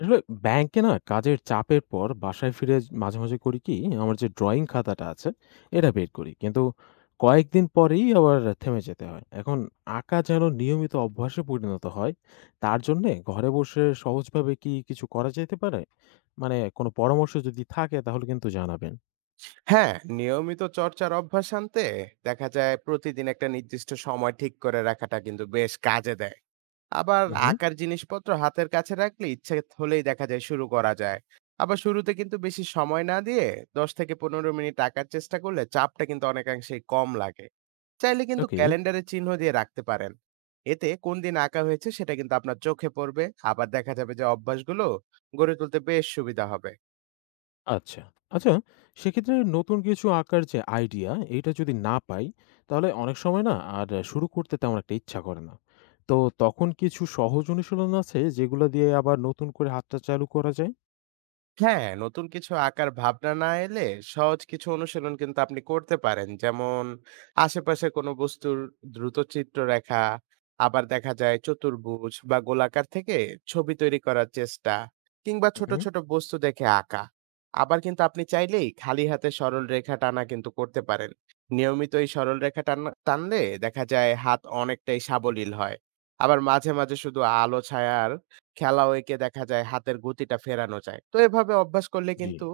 আসলে ব্যাংকে না কাজের চাপের পর বাসায় ফিরে মাঝে মাঝে করি কি আমার যে ড্রয়িং খাতাটা আছে এটা বের করি কিন্তু কয়েকদিন পরেই আবার থেমে যেতে হয়। এখন আঁকা যেন নিয়মিত অভ্যাসে পরিণত হয় তার জন্যে ঘরে বসে সহজভাবে কি কিছু করা যেতে পারে, মানে কোনো পরামর্শ যদি থাকে তাহলে কিন্তু জানাবেন। হ্যাঁ, নিয়মিত চর্চার অভ্যাস আনতে দেখা যায় প্রতিদিন একটা নির্দিষ্ট সময় ঠিক করে রাখাটা কিন্তু বেশ কাজে দেয়। আবার হুম। আঁকার জিনিসপত্র হাতের কাছে রাখলে ইচ্ছে হলেই দেখা যায় শুরু করা যায়। আবার শুরুতে কিন্তু বেশি সময় না দিয়ে ১০ থেকে ১৫ মিনিট আঁকার চেষ্টা করলে চাপটা কিন্তু অনেকাংশেই কম লাগে। চাইলে কিন্তু ওকে। ক্যালেন্ডারে চিহ্ন দিয়ে রাখতে পারেন। এতে কোন দিন আঁকা হয়েছে সেটা কিন্তু আপনার চোখে পড়বে। আবার দেখা যাবে যে অভ্যাসগুলো গড়ে তুলতে বেশ সুবিধা হবে। আচ্ছা। আচ্ছা, সেক্ষেত্রে নতুন কিছু আঁকার যে আইডিয়া, এইটা যদি না পাই, তাহলে অনেক সময় না আর শুরু করতে তেমন একটা ইচ্ছা করে না। তো তখন কিছু সহজ অনুশীলন আছে, যেগুলা দিয়ে আবার নতুন করে হাতটা চালু করা যায়? হ্যাঁ, নতুন কিছু আঁকার ভাবনা না এলে সহজ কিছু অনুশীলন কিন্তু আপনি করতে পারেন। যেমন আশেপাশে কোনো বস্তুর দ্রুত চিত্র রেখা, আবার দেখা যায় চতুর্ভুজ বা গোলাকার থেকে ছবি তৈরি করার চেষ্টা কিংবা হুম, ছোট, হুম। ছোট বস্তু দেখে আঁকা। আবার কিন্তু আপনি চাইলেই খালি হাতে সরল রেখা টানা কিন্তু করতে পারেন। নিয়মিত এই সরল রেখা টানা টানলে দেখা যায় হাত অনেকটাই সাবলীল হয়। আবার মাঝে, মাঝে শুধু আলো ছায়ার খেলাও এঁকে দেখা যায় হাতের গতিটা ফেরানো যায়। তো এভাবে অভ্যাস করলে জি। কিন্তু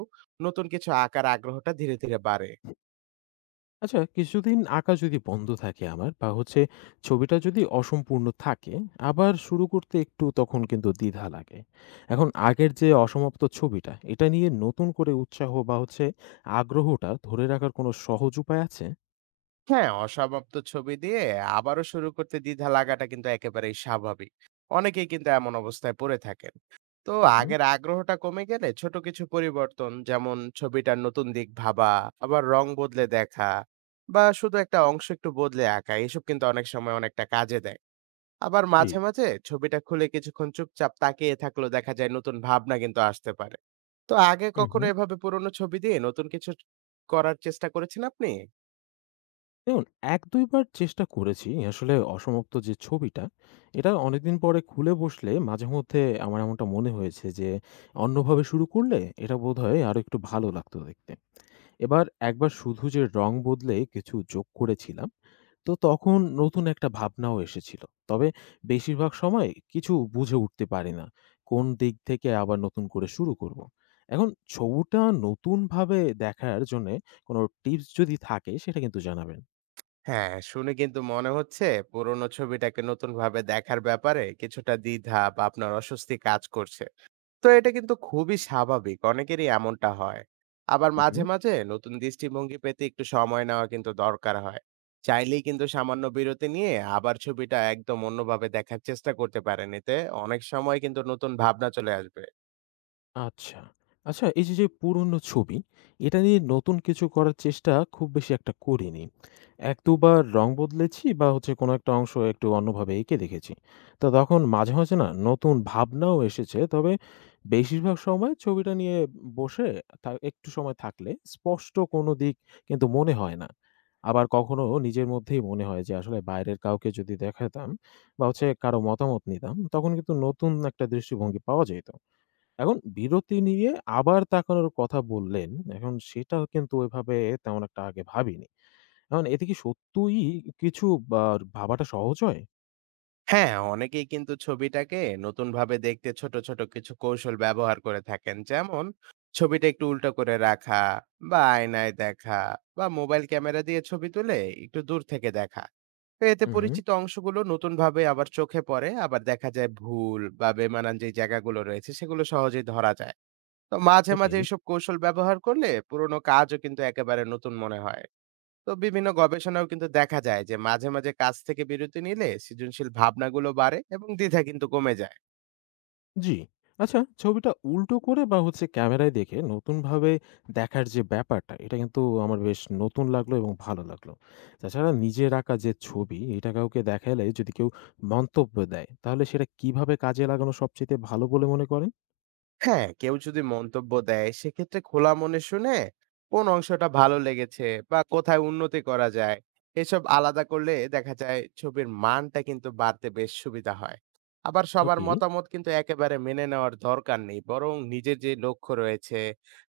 নতুন কিছু আঁকার আগ্রহটা ধীরে, ধীরে বাড়ে। আচ্ছা, কিছুদিন আঁকা যদি বন্ধ থাকে আমার বা হচ্ছে ছবিটা যদি অসম্পূর্ণ থাকে, আবার শুরু করতে একটু তখন কিন্তু দ্বিধা লাগে। এখন আগের যে অসমাপ্ত ছবিটা, এটা নিয়ে নতুন করে উৎসাহ বা হচ্ছে আগ্রহটা ধরে রাখার কোনো সহজ উপায় আছে? হ্যাঁ, অসমাপ্ত ছবি দিয়ে আবারও শুরু করতে দ্বিধা লাগাটা কিন্তু একেবারেই স্বাভাবিক। অনেকেই কিন্তু এমন অবস্থায় পড়ে থাকেন। তো হুম, হুম। আগের আগ্রহটা কমে গেলে ছোট কিছু পরিবর্তন যেমন ছবিটার নতুন দিক ভাবা, আবার রং বদলে দেখা বা শুধু একটা অংশ একটু বদলে আঁকা এসব কিন্তু অনেক সময় অনেকটা কাজে দেয়। আবার জি। মাঝে, মাঝে ছবিটা খুলে কিছুক্ষণ চুপচাপ তাকিয়ে থাকলেও দেখা যায় নতুন ভাবনা কিন্তু আসতে পারে। তো আগে হুম, কখনো হুম। এভাবে পুরোনো ছবি দিয়ে নতুন কিছু করার চেষ্টা করেছেন আপনি? দেখুন ১-২ বার চেষ্টা করেছি। আসলে অসমাপ্ত যে ছবিটা, এটা অনেকদিন পরে খুলে বসলে মাঝেমধ্যে আমার এমনটা মনে হয়েছে যে, অন্যভাবে শুরু করলে এটা বোধহয় আরো একটু ভালো লাগতো দেখতে। এবার একবার শুধু যে রং বদলে কিছু যোগ করেছিলাম তো তখন নতুন একটা ভাবনাও এসেছিল। তবে বেশিরভাগ সময় কিছু বুঝে উঠতে পারি না, কোন দিক থেকে আবার নতুন করে শুরু করব। এখন ছবুটা নতুনভাবে দেখার জন্যে কোন টিপস যদি থাকে সেটা কিন্তু জানাবেন। হ্যাঁ, শুনে কিন্তু মনে হচ্ছে পুরোনো ছবিটাকে নতুনভাবে দেখার ব্যাপারে কিছুটা দ্বিধা বা আপনার অস্বস্তি কাজ করছে। তো এটা কিন্তু খুবই স্বাভাবিক, অনেকেরই এমনটা হয়। আবার উহু। মাঝে মাঝে নতুন দৃষ্টিভঙ্গি পেতে একটু সময় নেওয়া কিন্তু দরকার হয়। চাইলেই কিন্তু সামান্য বিরতি নিয়ে আবার ছবিটা একদম অন্যভাবে দেখার চেষ্টা করতে পারেন, এতে অনেক সময় কিন্তু নতুন ভাবনা চলে আসবে। আচ্ছা। আচ্ছা এই যে, যে পুরনো ছবি, এটা নিয়ে নতুন কিছু করার চেষ্টা খুব বেশি একটা করিনি। ১-২ বার রং বদলেছি বা হচ্ছে কোনো একটা অংশ একটু অন্যভাবে এঁকে দেখেছি। তো তখন মাঝে, মাঝে না নতুন ভাবনাও এসেছে। তবে বেশিরভাগ সময় ছবিটা নিয়ে বসে একটু সময় থাকলে স্পষ্ট কোনো দিক কিন্তু মনে হয় না। আবার কখনো নিজের মধ্যেই মনে হয় যে, আসলে বাইরের কাউকে যদি দেখাতাম বা হচ্ছে কারো মতামত নিতাম, তখন কিন্তু নতুন একটা দৃষ্টিভঙ্গি পাওয়া যেত। এখন বিরতি নিয়ে আবার তাকানোর কথা বললেন, এখন সেটাও কিন্তু ওইভাবে তেমন একটা আগে ভাবিনি। এখন এতে কি সত্যিই কিছু বা ভাবাটা সহজ হয়? হ্যাঁ, অনেকেই কিন্তু ছবিটাকে নতুনভাবে দেখতে ছোট, ছোট কিছু কৌশল ব্যবহার করে থাকেন। যেমন ছবিটা একটু উল্টো করে রাখা বা আয়নায় দেখা বা মোবাইল ক্যামেরা দিয়ে ছবি তুলে একটু দূর থেকে দেখা। তো এতে হুম, হুম। পরিচিত অংশগুলো নতুনভাবে আবার চোখে পড়ে। আবার দেখা যায় ভুল বা বেমানান যে জায়গাগুলো রয়েছে সেগুলো সহজেই ধরা যায়। তো মাঝে, ওকে। মাঝে এসব কৌশল ব্যবহার করলে পুরোনো কাজও কিন্তু একেবারে নতুন মনে হয়। তো বিভিন্ন গবেষণাও কিন্তু দেখা যায় যে মাঝে মাঝে কাজ থেকে বিরতি নিলে সৃজনশীল ভাবনাগুলো বাড়ে এবং দ্বিধা কিন্তু কমে যায়। জি। আচ্ছা ছবিটা উল্টো করে বা হচ্ছে ক্যামেরায় দেখে নতুনভাবে দেখার যে ব্যাপারটা, এটা কিন্তু আমার বেশ নতুন লাগলো এবং ভালো লাগলো। তাছাড়া নিজের আঁকা যে ছবি, এটা কাউকে দেখালে যদি কেউ মন্তব্য দেয়, তাহলে সেটা কিভাবে কাজে লাগানো সবচাইতে ভালো বলে মনে করেন? হ্যাঁ, কেউ যদি মন্তব্য দেয় সেক্ষেত্রে খোলা মনে শুনে কোন অংশটা ভালো লেগেছে বা কোথায় উন্নতি করা যায় এসব আলাদা করলে দেখা যায় ছবির মানটা কিন্তু বাড়তে বেশ সুবিধা হয়। আবার সবার ওকে। মতামত কিন্তু একেবারে মেনে নেওয়ার দরকার নেই, বরং নিজের যে লক্ষ্য রয়েছে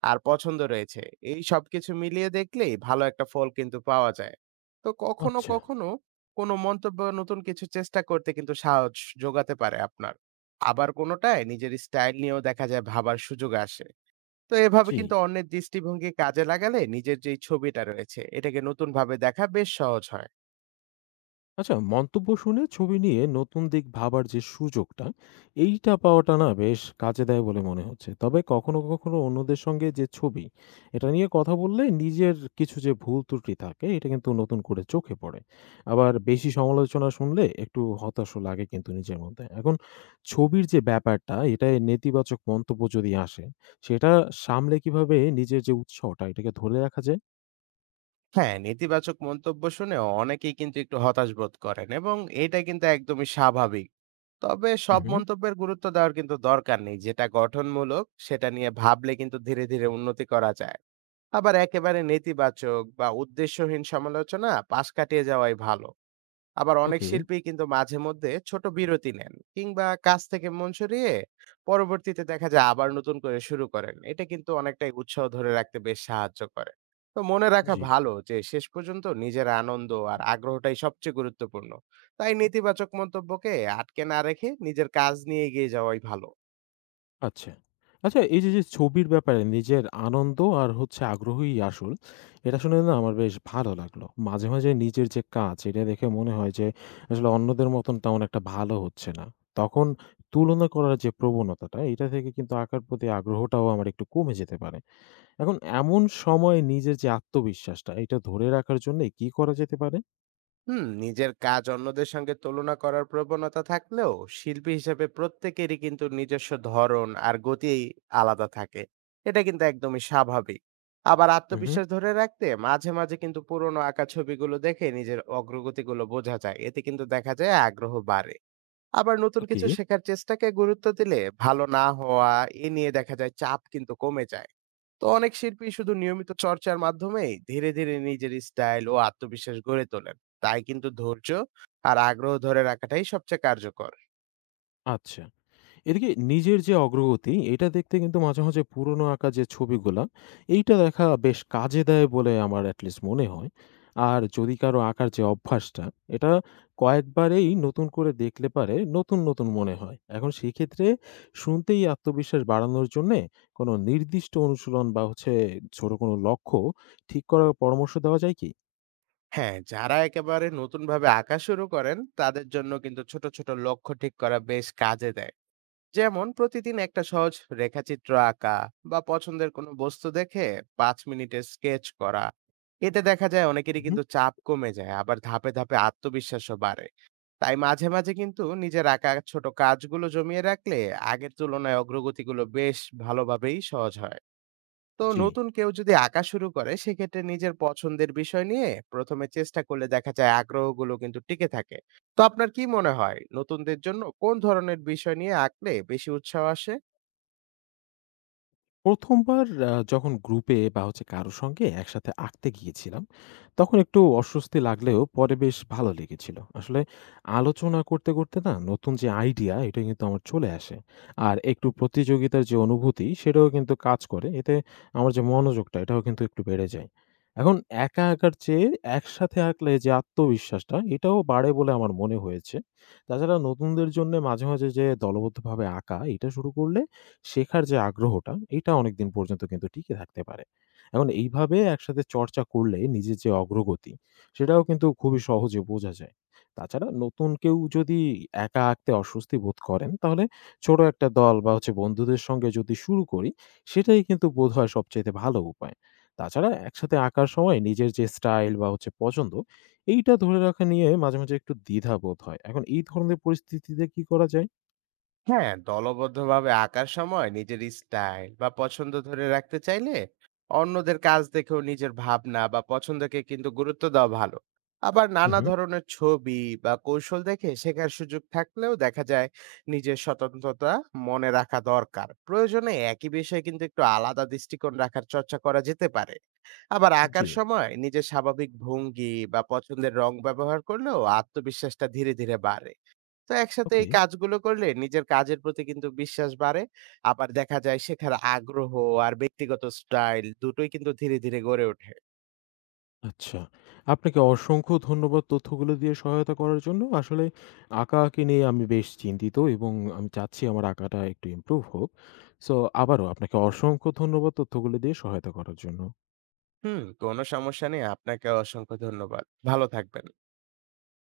আর পছন্দ রয়েছে এই সবকিছু মিলিয়ে দেখলেই ভালো একটা ফল কিন্তু পাওয়া যায়। তো কখনো আচ্ছা। কখনো কোনো মন্তব্য নতুন কিছু চেষ্টা করতে কিন্তু সাহস যোগাতে পারে আপনার। আবার কোনোটায় নিজের স্টাইল নিয়েও দেখা যায় ভাবার সুযোগ আসে। তো এভাবে জি। কিন্তু অন্যের দৃষ্টিভঙ্গি কাজে লাগালে নিজের যেই ছবিটা রয়েছে এটাকে নতুন ভাবে দেখা বেশ সহজ হয়। আচ্ছা মন্তব্য শুনে ছবি নিয়ে নতুন দিক ভাবার যে সুযোগটা এইটা পাওয়াটা না বেশ কাজে দেয় বলে মনে হচ্ছে। তবে কখনো কখনো অন্যদের সঙ্গে যে ছবি এটা নিয়ে কথা বললে নিজের কিছু যে ভুল ত্রুটি থাকে এটা কিন্তু নতুন করে চোখে পড়ে। আবার বেশি সমালোচনা শুনলে একটু হতাশও লাগে, কিন্তু নিজের মধ্যে এখন ছবির যে ব্যাপারটা এটায় নেতিবাচক মন্তব্য যদি আসে সেটা সামলে কিভাবে নিজের যে উৎসাহটা এটাকে ধরে রাখা যায়? হ্যাঁ, নেতিবাচক মন্তব্য শুনে অনেকেই কিন্তু একটু হতাশ বোধ করেন, এবং এটা কিন্তু একদমই স্বাভাবিক। তবে সব হুম। মন্তব্যের গুরুত্ব দেওয়ার কিন্তু দরকার নেই, যেটা গঠনমূলক সেটা নিয়ে ভাবলে কিন্তু ধীরে ধীরে উন্নতি করা যায়। আবার একেবারে নেতিবাচক বা উদ্দেশ্যহীন সমালোচনা পাশ কাটিয়ে যাওয়াই ভালো। আবার অনেক ওকে। শিল্পী কিন্তু মাঝে মধ্যে ছোট বিরতি নেন কিংবা কাজ থেকে মন সরিয়ে পরবর্তীতে দেখা যায় আবার নতুন করে শুরু করেন, এটা কিন্তু অনেকটাই উৎসাহ ধরে রাখতে বেশ সাহায্য করে। তো মনে রাখা জি। ভালো যে শেষ পর্যন্ত নিজের আনন্দ আর আগ্রহটাই সবচেয়ে গুরুত্বপূর্ণ। তাই নেতিবাচক মন্তব্যকে আটকে না রেখে নিজের কাজ নিয়ে এগিয়ে যাওয়াই ভালো। আচ্ছা। আচ্ছা এই যে, যে ছবির ব্যাপারে নিজের আনন্দ আর হচ্ছে আগ্রহই আসল, এটা শুনে না আমার বেশ ভালো লাগলো। মাঝে, মাঝে নিজের যে কাজ এটা দেখে মনে হয় যে আসলে অন্যদের মতন তেমন একটা ভালো হচ্ছে না। তখন তুলনা করার যে প্রবণতাটা এটা থেকে কিন্তু আঁকার প্রতি আগ্রহটাও আমার একটু কমে যেতে পারে। এখন এমন সময় নিজের যে আত্মবিশ্বাসটা এটা ধরে রাখার জন্যে কি করা যেতে পারে? হুম, নিজের কাজ অন্যদের সঙ্গে তুলনা করার প্রবণতা থাকলেও শিল্পী হিসেবে প্রত্যেকেরই কিন্তু নিজস্ব ধরন আর গতি আলাদা থাকে, এটা কিন্তু একদমই স্বাভাবিক। আবার হু, হু। আত্মবিশ্বাস ধরে রাখতে মাঝে মাঝে কিন্তু পুরোনো আঁকা ছবিগুলো দেখে নিজের অগ্রগতিগুলো বোঝা যায়, এতে কিন্তু দেখা যায় আগ্রহ বাড়ে। আবার নতুন ওকে। কিছু শেখার চেষ্টাকে গুরুত্ব দিলে ভালো না হওয়া এ নিয়ে দেখা যায় চাপ কিন্তু কমে যায়। তো অনেক শিল্পী শুধু নিয়মিত চর্চার মাধ্যমেই ধীরে ধীরে নিজের স্টাইল ও আত্মবিশ্বাস গড়ে তোলেন। তাই কিন্তু ধৈর্য আর আগ্রহ ধরে রাখাটাই সবচেয়ে কার্যকর। আচ্ছা। এদিকে নিজের যে অগ্রগতি এটা দেখতে কিন্তু মাঝে, মাঝে পুরনো আঁকা যে ছবিগুলা, এইটা দেখা বেশ কাজে দেয় বলে আমার at least মনে হয়। আর যদি কারো আঁকার যে অভ্যাসটা, এটা কয়েকবারেই নতুন করে দেখলে পারে নতুন, নতুন মনে হয়। এখন সেক্ষেত্রে শুনতেই আত্মবিশ্বাস বাড়ানোর জন্যে কোনো নির্দিষ্ট অনুশীলন বা হচ্ছে ছোট কোনো লক্ষ্য ঠিক করার পরামর্শ দেওয়া যায় কি? হ্যাঁ, যারা একেবারে নতুন ভাবে আঁকা শুরু করেন তাদের জন্য কিন্তু ছোট ছোট লক্ষ্য ঠিক করা বেশ কাজে দেয়। যেমন প্রতিদিন একটা সহজ রেখাচিত্র আঁকা বা পছন্দের কোনো বস্তু দেখে ৫ মিনিটের স্কেচ করা, এতে দেখা যায় অনেকেরই উহু। কিন্তু চাপ কমে যায়, আবার ধাপে ধাপে আত্মবিশ্বাসও বাড়ে। তাই মাঝে মাঝে কিন্তু নিজের আঁকা ছোট কাজগুলো জমিয়ে রাখলে আগের তুলনায় অগ্রগতিগুলো বেশ ভালোভাবেই সহজ হয়। তো জি। নতুন কেউ যদি আঁকা শুরু করে সেক্ষেত্রে নিজের পছন্দের বিষয় নিয়ে প্রথমে চেষ্টা করলে দেখা যায় আগ্রহগুলো কিন্তু টিকে থাকে। তো আপনার কি মনে হয় নতুনদের জন্য কোন ধরনের বিষয় নিয়ে আঁকলে বেশি উৎসাহ আসে? ১ম বার যখন গ্রুপে বা হচ্ছে কারো সঙ্গে একসাথে আঁকতে গিয়েছিলাম, তখন একটু অস্বস্তি লাগলেও পরে বেশ ভালো লেগেছিল। আসলে আলোচনা করতে, করতে না নতুন যে আইডিয়া এটা কিন্তু আমার চলে আসে। আর একটু প্রতিযোগিতার যে অনুভূতি সেটাও কিন্তু কাজ করে। এতে আমার যে মনোযোগটা এটাও কিন্তু একটু বেড়ে যায়। এখন একা আঁকার চেয়ে একসাথে আঁকলে যে আত্মবিশ্বাসটা এটাও বাড়ে বলে আমার মনে হয়েছে। তাছাড়া নতুনদের জন্যে মাঝে, মাঝে যে দলবদ্ধভাবে আঁকা এটা শুরু করলে শেখার যে আগ্রহটা, এটা অনেকদিন পর্যন্ত কিন্তু টিকে থাকতে পারে। এখন এইভাবে একসাথে চর্চা করলে নিজের যে অগ্রগতি, সেটাও কিন্তু খুবই সহজে বোঝা যায়। তাছাড়া নতুন কেউ যদি একা আঁকতে অস্বস্তি বোধ করেন, তাহলে ছোট একটা দল বা হচ্ছে বন্ধুদের সঙ্গে যদি শুরু করি, সেটাই কিন্তু বোধহয় সবচাইতে ভালো উপায়। তাছাড়া একসাথে আঁকার সময় নিজের যে স্টাইল বা হচ্ছে পছন্দ, এইটা ধরে রাখা নিয়ে মাঝে, মাঝে একটু দ্বিধা বোধ হয়। এখন এই ধরনের পরিস্থিতিতে কি করা যায়? হ্যাঁ, দলবদ্ধভাবে আঁকার সময় নিজের স্টাইল বা পছন্দ ধরে রাখতে চাইলে অন্যদের কাজ দেখেও নিজের ভাবনা বা পছন্দকে কিন্তু গুরুত্ব দেওয়া ভালো। আবার হু, নানা হু। ধরনের ছবি বা কৌশল দেখে শেখার সুযোগ থাকলেও দেখা যায় নিজের স্বতন্ত্রতা মনে রাখা দরকার। প্রয়োজনে একই বিষয়ে কিন্তু একটু আলাদা দৃষ্টিকোণ রাখার চর্চা করা যেতে পারে। আবার জি। আঁকার সময় নিজের স্বাভাবিক ভঙ্গি বা পছন্দের রং ব্যবহার করলেও আত্মবিশ্বাসটা ধীরে ধীরে বাড়ে। তো একসাথে ওকে। এই কাজগুলো করলে নিজের কাজের প্রতি কিন্তু বিশ্বাস বাড়ে। আবার দেখা যায় শেখার আগ্রহ আর ব্যক্তিগত স্টাইল দুটোই কিন্তু ধীরে, ধীরে গড়ে ওঠে। আচ্ছা। আপনাকে অসংখ্য ধন্যবাদ তথ্যগুলো দিয়ে সহায়তা করার জন্য। আসলে আঁকাআঁকি নিয়ে আমি বেশ চিন্তিত এবং আমি চাচ্ছি আমার আঁকাটা একটু ইমপ্রুভ হোক। সো আবারও আপনাকে অসংখ্য ধন্যবাদ তথ্যগুলো দিয়ে সহায়তা করার জন্য। হুম, কোনো সমস্যা নেই। আপনাকে অসংখ্য ধন্যবাদ। ভালো থাকবেন।